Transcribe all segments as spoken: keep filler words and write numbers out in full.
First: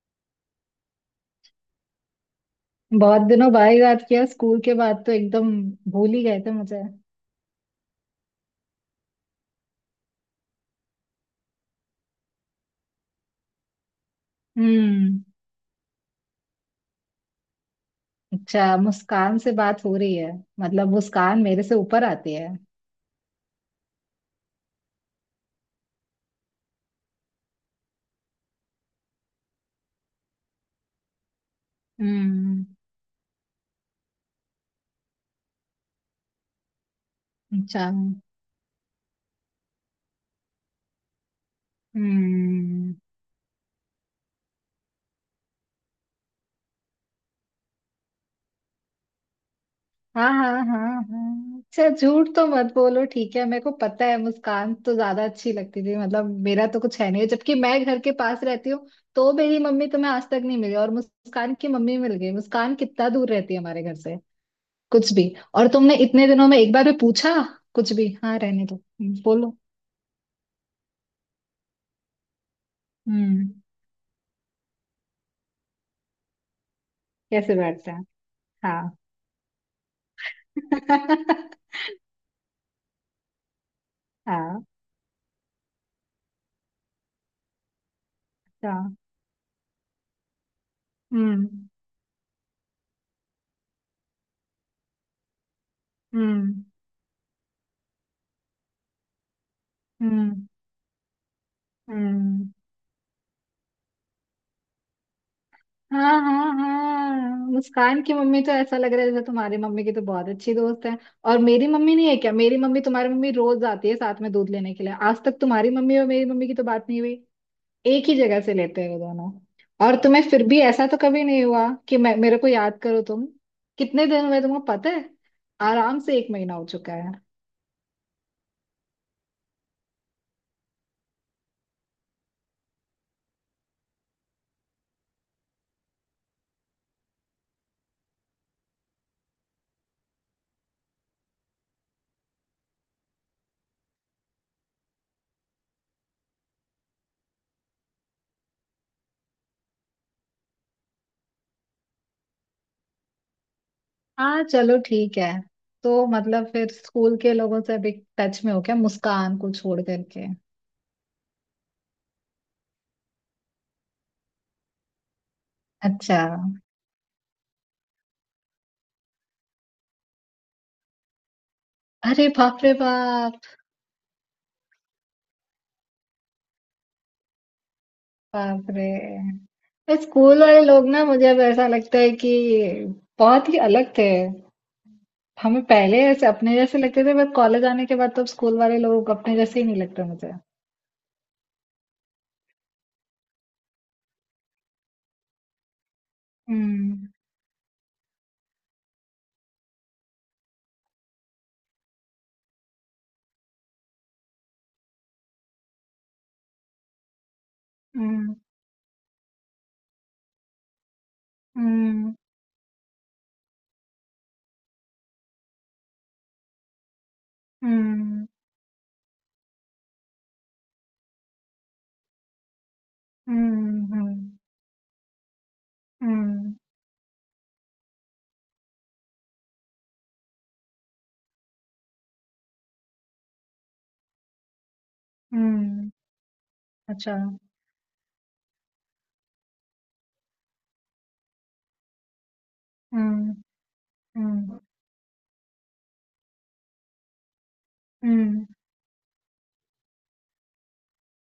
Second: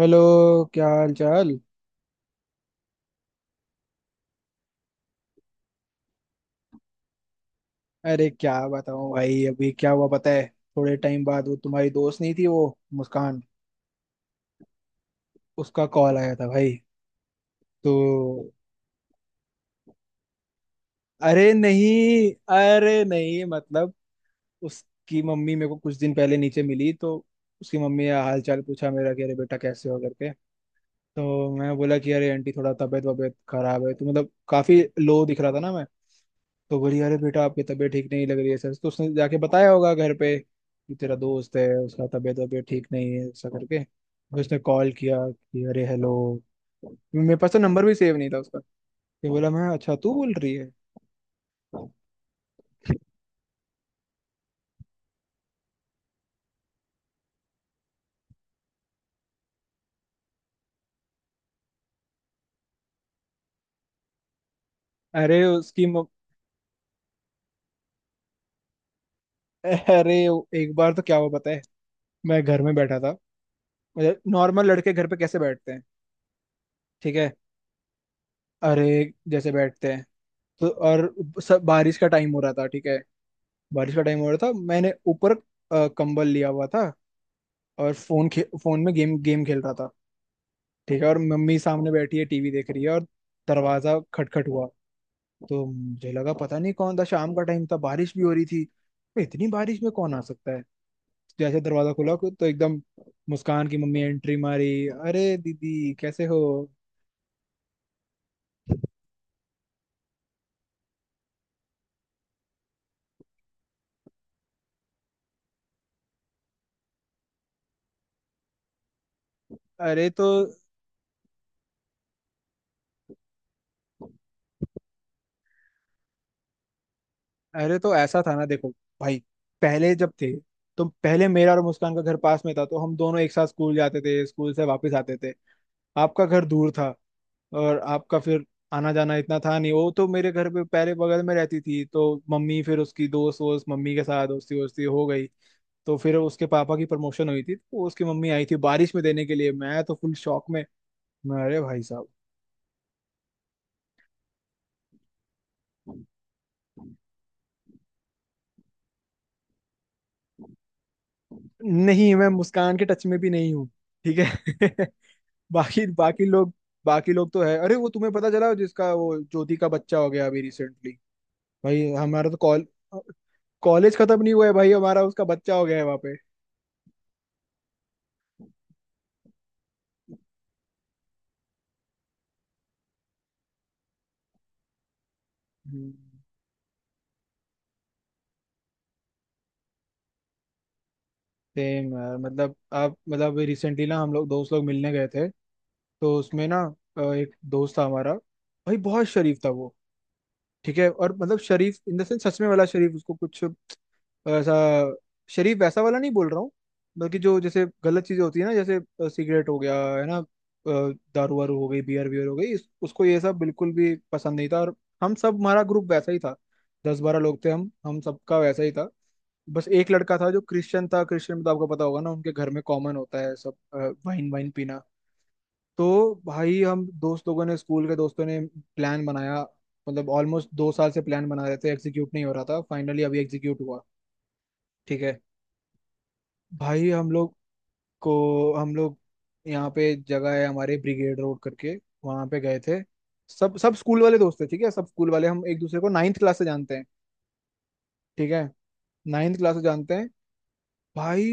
Hello. क्या हाल चाल। बहुत दिनों बाद याद किया। स्कूल के बाद तो एकदम भूल ही गए थे मुझे। अरे क्या बताऊं भाई, अभी क्या हुआ पता है? थोड़े टाइम बाद वो तुम्हारी दोस्त नहीं थी वो, मुस्कान, हम्म। उसका कॉल आया था भाई। तो अच्छा, मुस्कान से बात हो रही है? मतलब मुस्कान अरे मेरे से ऊपर नहीं, आती है? अरे नहीं, मतलब उसकी मम्मी मेरे को कुछ दिन पहले नीचे मिली तो उसकी मम्मी का हाल चाल पूछा मेरा कि अरे बेटा कैसे हो करके। तो मैं बोला कि अरे आंटी हम्म। थोड़ा तबीयत वबीयत खराब है, तो मतलब काफी लो दिख रहा था ना मैं। तो बोली अरे बेटा आपकी अच्छा। तबीयत ठीक नहीं लग रही है सर, तो उसने जाके बताया होगा घर पे कि तेरा दोस्त है उसका तबीयत वबीयत ठीक हम्म। नहीं है, ऐसा करके फिर उसने कॉल किया कि अरे हेलो। मेरे पास तो नंबर भी सेव नहीं था उसका। ये बोला मैं, अच्छा तू हाँ बोल रही हाँ है। हाँ हाँ, अच्छा झूठ तो मत बोलो। ठीक है, मेरे को पता है मुस्कान तो ज्यादा अच्छी लगती थी। मतलब मेरा तो कुछ है नहीं, जबकि मैं घर के पास रहती हूँ। तो मेरी मम्मी तुम्हें आज तक नहीं मिली और मुस्कान की मम्मी मिल गई। मुस्कान कितना दूर रहती है हमारे घर से। कुछ भी। अरे और उसकी तुमने म... इतने दिनों में एक बार भी पूछा। कुछ भी। हाँ, रहने दो। हम्म, बोलो। अरे एक बार तो क्या हुआ पता है, मैं घर में बैठा था। हम्म। मतलब नॉर्मल लड़के घर पे कैसे बैठते हैं, ठीक है। कैसे बैठते हैं? हाँ। अरे जैसे बैठते हैं। तो और सब बारिश का टाइम हो रहा था, ठीक है। बारिश का टाइम हो रहा था, हाँ मैंने ऊपर अ, कंबल लिया हुआ था। और फोन खे, फोन में हाँ। गेम गेम खेल रहा था। ठीक है, और मम्मी हम्म। सामने बैठी है टीवी देख रही है, और दरवाजा खटखट हुआ। तो मुझे लगा पता हम्म। नहीं कौन था, शाम का टाइम था बारिश भी हो रही थी तो इतनी बारिश में कौन आ हम्म। सकता है। जैसे दरवाजा खुला तो हम्म। एकदम मुस्कान की मम्मी एंट्री मारी, अरे दीदी हाँ कैसे हो। हाँ हाँ, मुस्कान की मम्मी तो ऐसा लग रहा है जैसे तुम्हारी मम्मी की तो बहुत अच्छी दोस्त है। और मेरी मम्मी नहीं है क्या? मेरी मम्मी तुम्हारी मम्मी रोज आती है साथ में दूध लेने के लिए। आज तक तुम्हारी मम्मी और मेरी मम्मी की तो बात नहीं हुई। एक ही जगह से लेते हैं वो दोनों। और अरे तुम्हें तो, फिर भी ऐसा तो कभी नहीं हुआ कि मैं मेरे को याद करो तुम। कितने दिन हुए तुमको पता है? आराम से एक महीना हो चुका है। अरे तो ऐसा था ना देखो भाई, पहले जब थे तो पहले मेरा और मुस्कान का घर पास में था तो हम दोनों एक साथ स्कूल जाते थे, स्कूल से वापस आते थे। आपका घर दूर था और आपका फिर आना जाना इतना था नहीं। वो तो मेरे घर पे पहले बगल में रहती थी तो मम्मी फिर उसकी दोस्त वोस्त, मम्मी के साथ दोस्ती वोस्ती हो गई। तो फिर उसके पापा की प्रमोशन हुई थी तो उसकी मम्मी आई थी बारिश में देने के लिए, मैं तो फुल शॉक में। मैं, अरे भाई साहब। हाँ चलो ठीक है। तो मतलब फिर स्कूल के लोगों से अभी टच में हो क्या, मुस्कान को छोड़ करके? नहीं, मैं मुस्कान के टच में भी नहीं हूँ, ठीक है। बाकी अच्छा। बाकी लोग, बाकी लोग तो है। अरे वो तुम्हें पता चला जिसका वो ज्योति का बच्चा हो गया अभी रिसेंटली। भाई अरे हमारा तो बाप कॉल रे बाप। कॉलेज खत्म नहीं हुआ है भाई हमारा, उसका बच्चा हो गया है वहां पे। बाप रे, स्कूल वाले लोग ना मुझे अब ऐसा लगता है कि बहुत ही अलग थे। हमें सेम पहले ऐसे अपने जैसे लगते थे, बट कॉलेज आने के बाद तो अब स्कूल वाले लोग अपने जैसे ही नहीं लगते मुझे। यार, मतलब आप मतलब रिसेंटली ना हम लोग दोस्त लोग मिलने गए थे। तो उसमें ना अ, हम्म। एक दोस्त था हमारा, भाई बहुत शरीफ था वो, ठीक है। और मतलब शरीफ इन द सेंस, सच में वाला शरीफ, उसको कुछ ऐसा शरीफ वैसा वाला नहीं बोल रहा हूँ। बल्कि जो जैसे गलत चीजें हम्म। होती है ना, जैसे अ, सिगरेट हो गया है ना, अ, दारू वारू हो गई, बियर हम्म। वियर हो गई, इस, उसको ये सब बिल्कुल भी पसंद नहीं था। और हम सब, हमारा ग्रुप वैसा ही था, दस बारह लोग थे हम, हम हम्म। सबका वैसा ही था। बस एक लड़का था जो क्रिश्चियन था, क्रिश्चियन में तो आपको पता होगा ना उनके घर में कॉमन होता है सब, हम्म। हम्म। वाइन वाइन पीना। तो हम्म, भाई हम दोस्त लोगों ने, स्कूल के दोस्तों ने प्लान बनाया। मतलब ऑलमोस्ट दो साल से प्लान बना रहे थे, एग्जीक्यूट नहीं हो रहा था, फाइनली अभी एग्जीक्यूट हुआ, ठीक है। हम्म, भाई हम अच्छा। लोग को हम लोग यहाँ पे एक जगह है हमारे, ब्रिगेड रोड करके, वहां पे गए थे। हम्म। सब सब स्कूल वाले दोस्त थे, हम्म। ठीक है, सब स्कूल वाले। हम एक दूसरे को नाइन्थ क्लास से जानते हैं, ठीक है, हम्म। नाइन्थ क्लास से जानते हैं भाई।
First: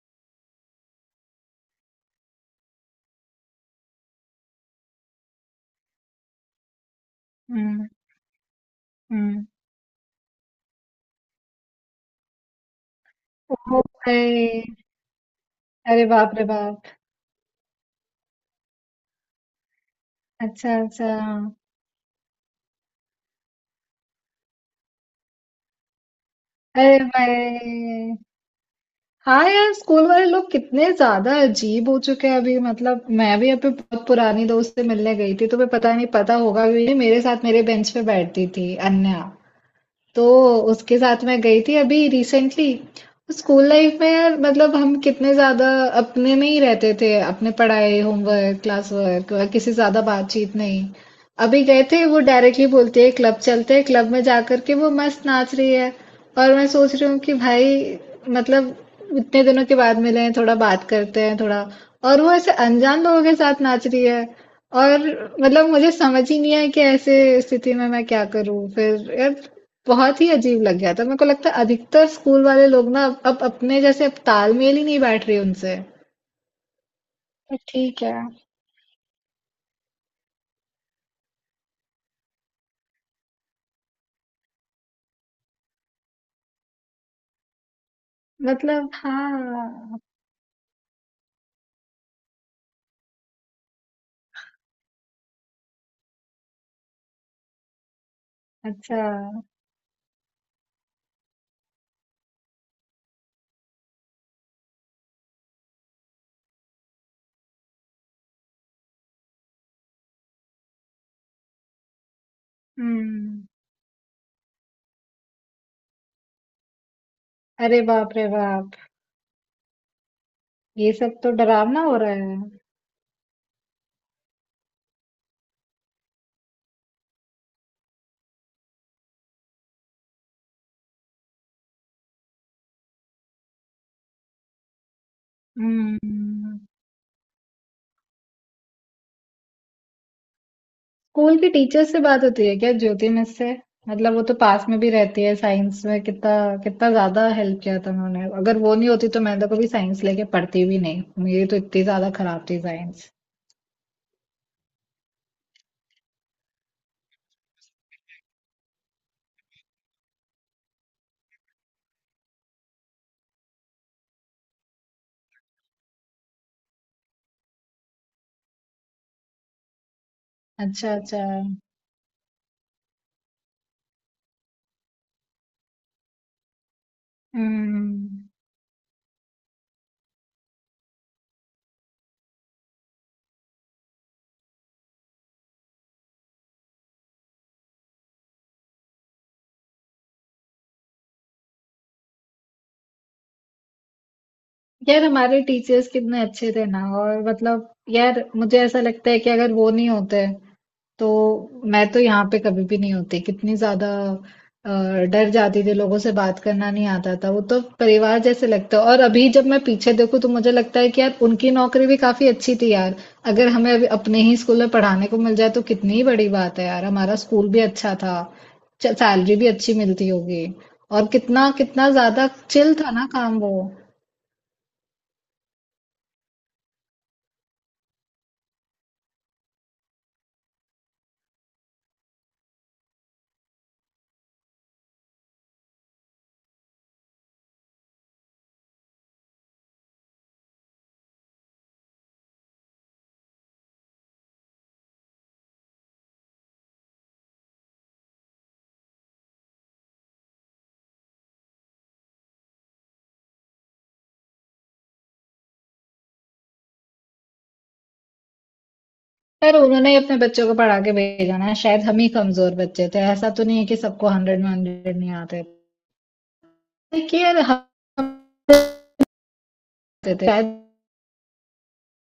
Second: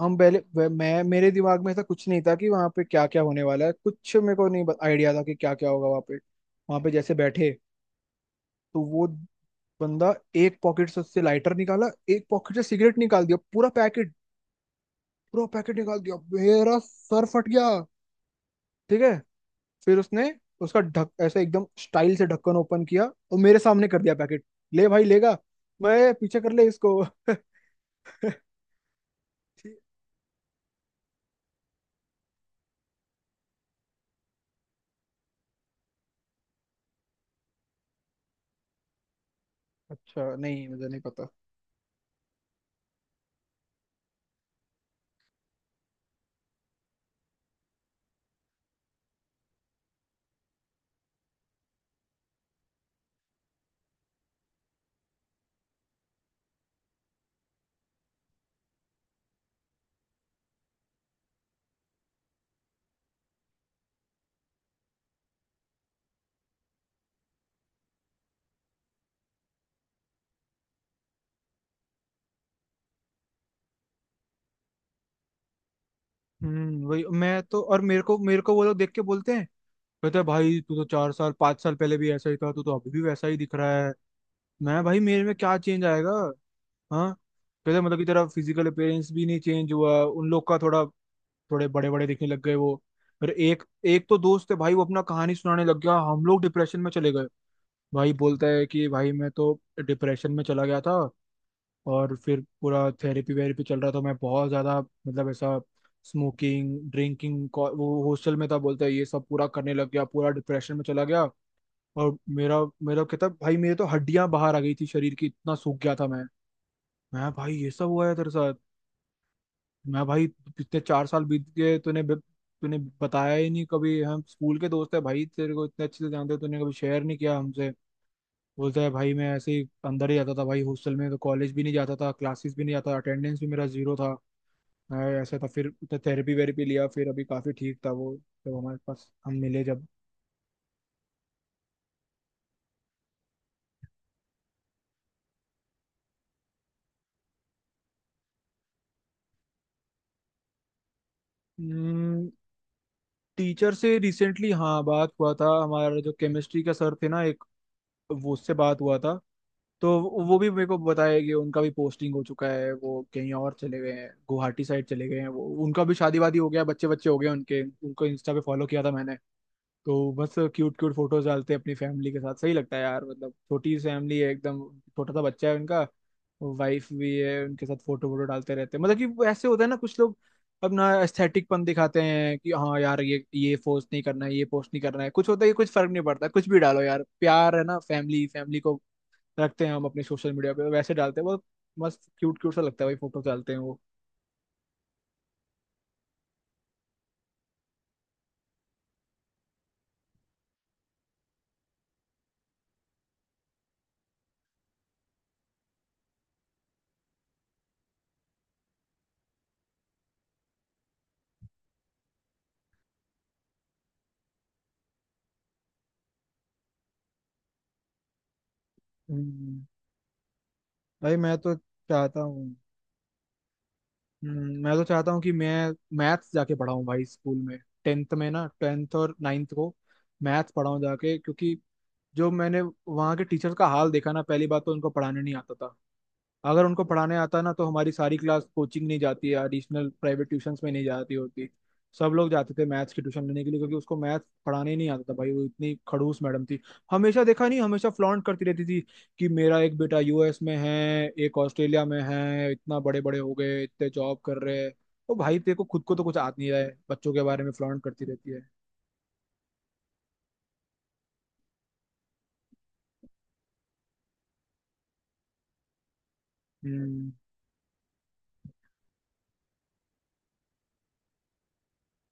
हम पहले वे- मैं, मेरे दिमाग में ऐसा कुछ नहीं था कि वहाँ पे क्या क्या होने वाला है, कुछ मेरे को नहीं आइडिया था कि क्या क्या होगा वहाँ पे। वहाँ पे जैसे बैठे हम्म। तो वो हम्म। बंदा एक पॉकेट से उससे लाइटर निकाला, एक पॉकेट से सिगरेट निकाल दिया पूरा ओ पैकेट, भाई। पूरा पैकेट निकाल अरे दिया, बाप रे मेरा बाप। सर फट गया, ठीक है। फिर उसने अच्छा उसका अच्छा। ढक ऐसे एकदम स्टाइल से ढक्कन ओपन किया, और मेरे सामने कर दिया पैकेट, ले भाई लेगा। मैं, पीछे कर ले इसको। अरे भाई। हाँ यार, स्कूल वाले लोग कितने ज्यादा अजीब हो चुके हैं अभी। मतलब मैं भी अपने बहुत पुरानी दोस्त से मिलने गई थी, तुम्हें पता नहीं, पता होगा भी नहीं। मेरे साथ मेरे बेंच पे बैठती थी अन्या। अच्छा तो नहीं मुझे उसके नहीं साथ पता। मैं गई थी अभी रिसेंटली। स्कूल लाइफ में यार, मतलब हम कितने ज्यादा अपने में ही रहते थे, अपने पढ़ाई, होमवर्क, क्लास वर्क, किसी से ज्यादा बातचीत नहीं। अभी गए थे वो डायरेक्टली बोलती है क्लब चलते हैं। क्लब में जाकर के वो मस्त नाच रही है। और मैं सोच रही हूँ कि भाई, मतलब इतने दिनों के बाद मिले हैं, थोड़ा बात करते हैं थोड़ा। और वो ऐसे अनजान लोगों के साथ नाच रही है। और मतलब मुझे समझ ही नहीं आया कि ऐसे स्थिति में मैं क्या करूँ फिर यार। बहुत ही अजीब लग गया था। मेरे को लगता है अधिकतर स्कूल वाले लोग ना अब अब अपने जैसे अब तालमेल ही नहीं बैठ रही उनसे। हम्म, वही। मैं तो तो, और मेरे ठीक है। को, मेरे को वो लोग देख के बोलते हैं, कहते हैं भाई तू तो चार साल पांच साल पहले भी ऐसा ही था, तू तो अभी भी वैसा ही दिख रहा है। मैं, भाई मेरे में क्या चेंज आएगा। हाँ, कहते हैं, मतलब की तरह फिजिकल मतलब अपीयरेंस भी नहीं चेंज हाँ। हुआ उन लोग का थोड़ा, थोड़े बड़े बड़े दिखने लग गए वो। फिर एक एक तो दोस्त है भाई, वो अपना कहानी सुनाने लग गया, हम लोग डिप्रेशन में चले गए। भाई बोलता है कि अच्छा। भाई मैं तो डिप्रेशन में चला गया था, और फिर पूरा थेरेपी वेरेपी चल रहा था, मैं बहुत ज़्यादा मतलब ऐसा, स्मोकिंग ड्रिंकिंग, वो हॉस्टल में था, बोलता है ये सब पूरा करने लग गया, पूरा डिप्रेशन में चला गया। और मेरा मेरा कहता है, हुँ। भाई मेरे तो हड्डियां बाहर आ गई थी, शरीर की इतना सूख गया था मैं। मैं, भाई ये अरे सब हुआ बाप है रे तेरे साथ। बाप! मैं, भाई इतने ये चार सब साल तो बीत गए, डरावना हो तूने रहा ब- है। तूने बताया ही नहीं कभी, हम स्कूल के दोस्त है भाई, तेरे को इतने अच्छे से जानते हैं, तूने कभी शेयर नहीं किया हमसे। बोलता है भाई मैं ऐसे ही अंदर ही जाता था भाई, हॉस्टल में तो कॉलेज भी नहीं जाता था, क्लासेस भी नहीं जाता, अटेंडेंस भी मेरा जीरो था, मैं ऐसा था। फिर थेरेपी हुँ। वेरेपी लिया, फिर अभी काफी ठीक था वो, जब हमारे पास हम मिले जब। स्कूल की टीचर से बात होती है क्या, ज्योति मिस से? मतलब वो तो पास में भी रहती है। साइंस में कितना कितना ज्यादा हेल्प किया था उन्होंने। अगर वो नहीं होती तो मैं तो कभी साइंस लेके पढ़ती भी नहीं। मेरी तो इतनी ज्यादा खराब थी साइंस। टीचर से रिसेंटली हाँ बात हुआ था हमारा, जो केमिस्ट्री का सर थे ना एक, वो, उससे बात हुआ था। तो वो भी मेरे को बताया कि उनका भी पोस्टिंग हो चुका है, वो कहीं और चले गए हैं, गुवाहाटी साइड चले गए हैं वो। उनका भी शादी वादी हो गया, बच्चे बच्चे हो गए उनके, उनको इंस्टा पे फॉलो किया था मैंने। तो बस क्यूट अच्छा, क्यूट अच्छा। फोटोज डालते हैं अपनी फैमिली के साथ, सही लगता है यार, मतलब छोटी सी फैमिली है एकदम, छोटा सा बच्चा है उनका, वाइफ भी है उनके साथ, फोटो वोटो हम्म। डालते रहते हैं। मतलब कि वो ऐसे होता है ना कुछ लोग अपना एस्थेटिकपन दिखाते हैं कि हाँ यार ये ये पोस्ट नहीं करना है, ये पोस्ट नहीं करना है, कुछ होता है कि कुछ फर्क नहीं पड़ता, कुछ भी डालो यार, प्यार है ना फैमिली, फैमिली को रखते हैं हम अपने सोशल मीडिया पे, वैसे डालते हैं बहुत मस्त, क्यूट क्यूट सा लगता है भाई फोटो डालते हैं वो। यार हमारे टीचर्स कितने अच्छे थे ना। और मतलब यार मुझे ऐसा लगता है कि अगर वो नहीं होते तो मैं तो यहाँ पे कभी भी नहीं होती। कितनी ज्यादा अ, डर जाती थी, लोगों से बात करना नहीं आता था। वो तो परिवार जैसे लगता है। और अभी जब मैं पीछे देखूं तो मुझे लगता है कि यार उनकी नौकरी भी काफी अच्छी थी यार। अगर हमें अभी अपने ही स्कूल में पढ़ाने को मिल जाए तो कितनी ही बड़ी बात है। यार हमारा स्कूल भी अच्छा था। सैलरी भी हम्म, अच्छी मिलती होगी। और भाई मैं कितना तो कितना चाहता ज्यादा हूँ, चिल था ना काम वो। हम्म, मैं तो चाहता हूँ कि मैं मैथ्स जाके पढ़ाऊँ भाई स्कूल में, टेंथ में ना, टेंथ और नाइन्थ को मैथ्स पढ़ाऊँ जाके। क्योंकि जो मैंने वहाँ के टीचर का हाल देखा ना, पहली बात तो उनको पढ़ाने नहीं आता था। अगर उनको पढ़ाने आता ना, तो हमारी सारी क्लास कोचिंग नहीं जाती है एडिशनल प्राइवेट ट्यूशंस में, नहीं जाती होती। सब लोग जाते थे मैथ्स की ट्यूशन लेने के लिए, क्योंकि उसको मैथ्स पढ़ाने ही नहीं आता था भाई, वो इतनी खड़ूस मैडम थी। हमेशा देखा नहीं, हमेशा फ्लॉन्ट करती रहती थी कि मेरा एक बेटा यू एस में है, एक ऑस्ट्रेलिया में है, इतना बड़े बड़े हो गए, इतने जॉब कर रहे हैं। तो भाई तेरे को खुद को तो कुछ आता नहीं रहा है, बच्चों के बारे में फ्लॉन्ट करती रहती है। पर उन्होंने ही अपने बच्चों को पढ़ा के भेजा ना। शायद हम ही कमजोर बच्चे थे। ऐसा तो नहीं है कि सबको हंड्रेड में हंड्रेड नहीं आते। हम्म, देखिए यार हम आते थे शायद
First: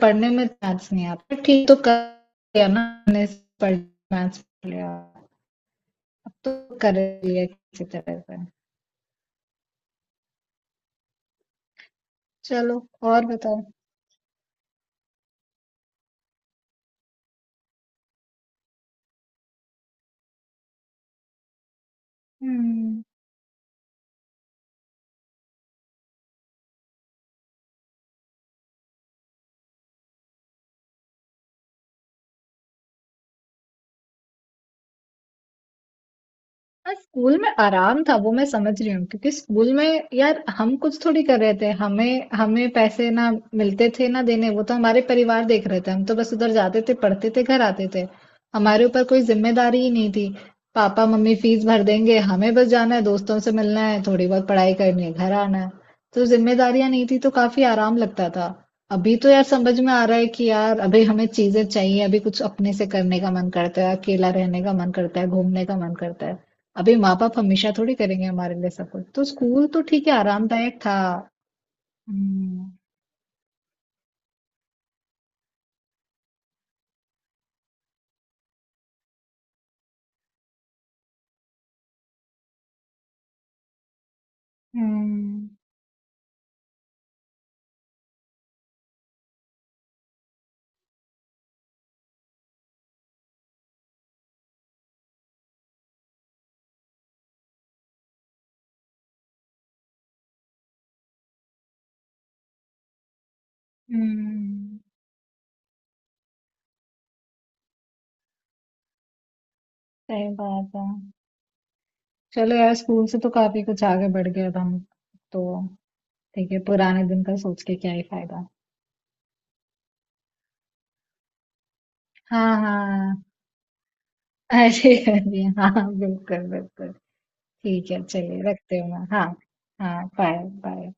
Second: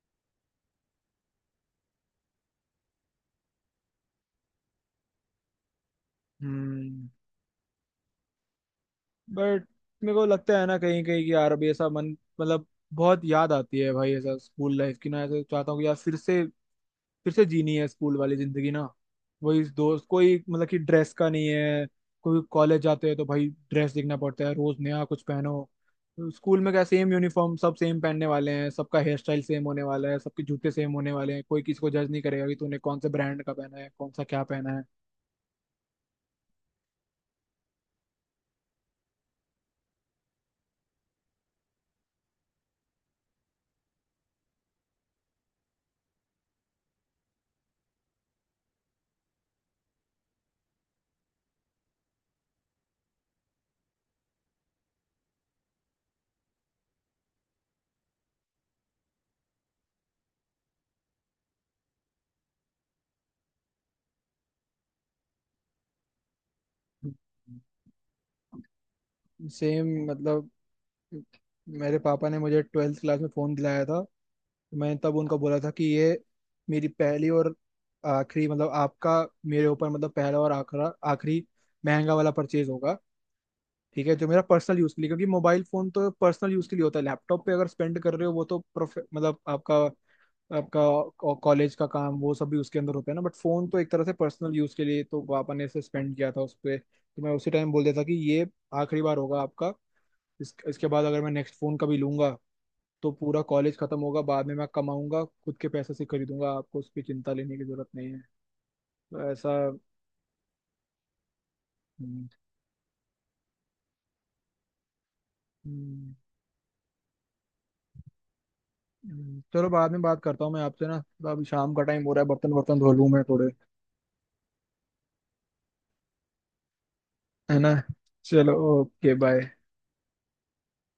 पढ़ने में। मैथ्स नहीं आता ठीक तो कर लिया ना हमने। पढ़ मैथ्स पढ़ लिया। अब तो कर हम्म, लिया किसी तरह से। बट मेरे को लगता है ना कहीं कहीं कि यार अभी ऐसा मन, मतलब चलो, बहुत और याद बताओ। आती है भाई ऐसा स्कूल लाइफ की ना, ऐसा चाहता हूँ कि यार फिर से, फिर से जीनी है स्कूल वाली जिंदगी ना। वही दोस्त कोई, मतलब कि ड्रेस का नहीं है, कोई कॉलेज हम्म। जाते हैं तो भाई ड्रेस देखना पड़ता है, रोज नया कुछ पहनो। स्कूल में क्या, सेम यूनिफॉर्म, सब सेम पहनने वाले हैं, सबका हेयर स्टाइल सेम होने वाला है, सबके जूते सेम होने वाले हैं, कोई किसी को जज नहीं करेगा कि तूने कौन से ब्रांड का पहना है, कौन सा क्या पहना है। हाँ, स्कूल में आराम था वो मैं समझ रही हूँ। क्योंकि स्कूल में यार हम कुछ थोड़ी कर रहे थे, हमें हमें पैसे ना मिलते थे ना देने। वो तो हमारे परिवार देख रहे थे, हम तो बस उधर जाते थे पढ़ते थे घर आते थे। हमारे ऊपर कोई जिम्मेदारी ही नहीं थी। पापा मम्मी फीस भर देंगे, हमें बस जाना है, दोस्तों से मिलना है, थोड़ी बहुत पढ़ाई करनी है, घर आना है। तो जिम्मेदारियां नहीं थी तो काफी आराम लगता था। अभी तो यार समझ में आ रहा है कि यार अभी हमें चीजें चाहिए, अभी कुछ अपने से करने का मन करता है, अकेला रहने का मन करता है, घूमने का मन करता है। अभी माँ बाप हमेशा थोड़ी करेंगे हमारे लिए सब कुछ। तो स्कूल तो सेम, ठीक है मतलब आरामदायक था। मेरे पापा ने मुझे हम्म। ट्वेल्थ क्लास में फ़ोन दिलाया था। मैंने तब उनको बोला था कि ये मेरी पहली और आखिरी, मतलब आपका मेरे ऊपर, मतलब पहला और आखिरा आखिरी महंगा वाला परचेज होगा, ठीक है, जो मेरा पर्सनल यूज़ के लिए। क्योंकि हम्म। मोबाइल फ़ोन तो पर्सनल यूज़ के लिए होता है, लैपटॉप पे अगर स्पेंड कर रहे हो वो तो प्रोफे मतलब आपका, आपका कॉलेज का काम वो सब भी उसके अंदर होता है ना। बट फ़ोन तो एक तरह से पर्सनल यूज़ के लिए, तो पापा ने इसे स्पेंड किया था उस पर, तो मैं उसी टाइम बोल देता कि ये आखिरी बार होगा आपका। इस, इसके बाद अगर मैं नेक्स्ट फोन कभी लूंगा, तो पूरा कॉलेज खत्म होगा, बाद में मैं हम्म। कमाऊंगा खुद के पैसे से खरीदूंगा, आपको उसकी चिंता लेने की जरूरत नहीं है। तो ऐसा। सही बात है। हम्म, चलो यार, स्कूल से तो काफी कुछ आगे बढ़ गए अब हम। तो हम्म, ठीक है, पुराने दिन का सोच के क्या ही फायदा। हम्म, चलो बाद में बात करता हूँ मैं आपसे ना, तो अभी शाम का टाइम हो रहा है, बर्तन हाँ बर्तन धो लूँ मैं हाँ। थोड़े, अरे अरे हाँ, बिल्कुल बिल्कुल। है ना। ठीक है, चलिए चलो, रखते हो मैं ओके हाँ। बाय। हाँ बाय। बाय।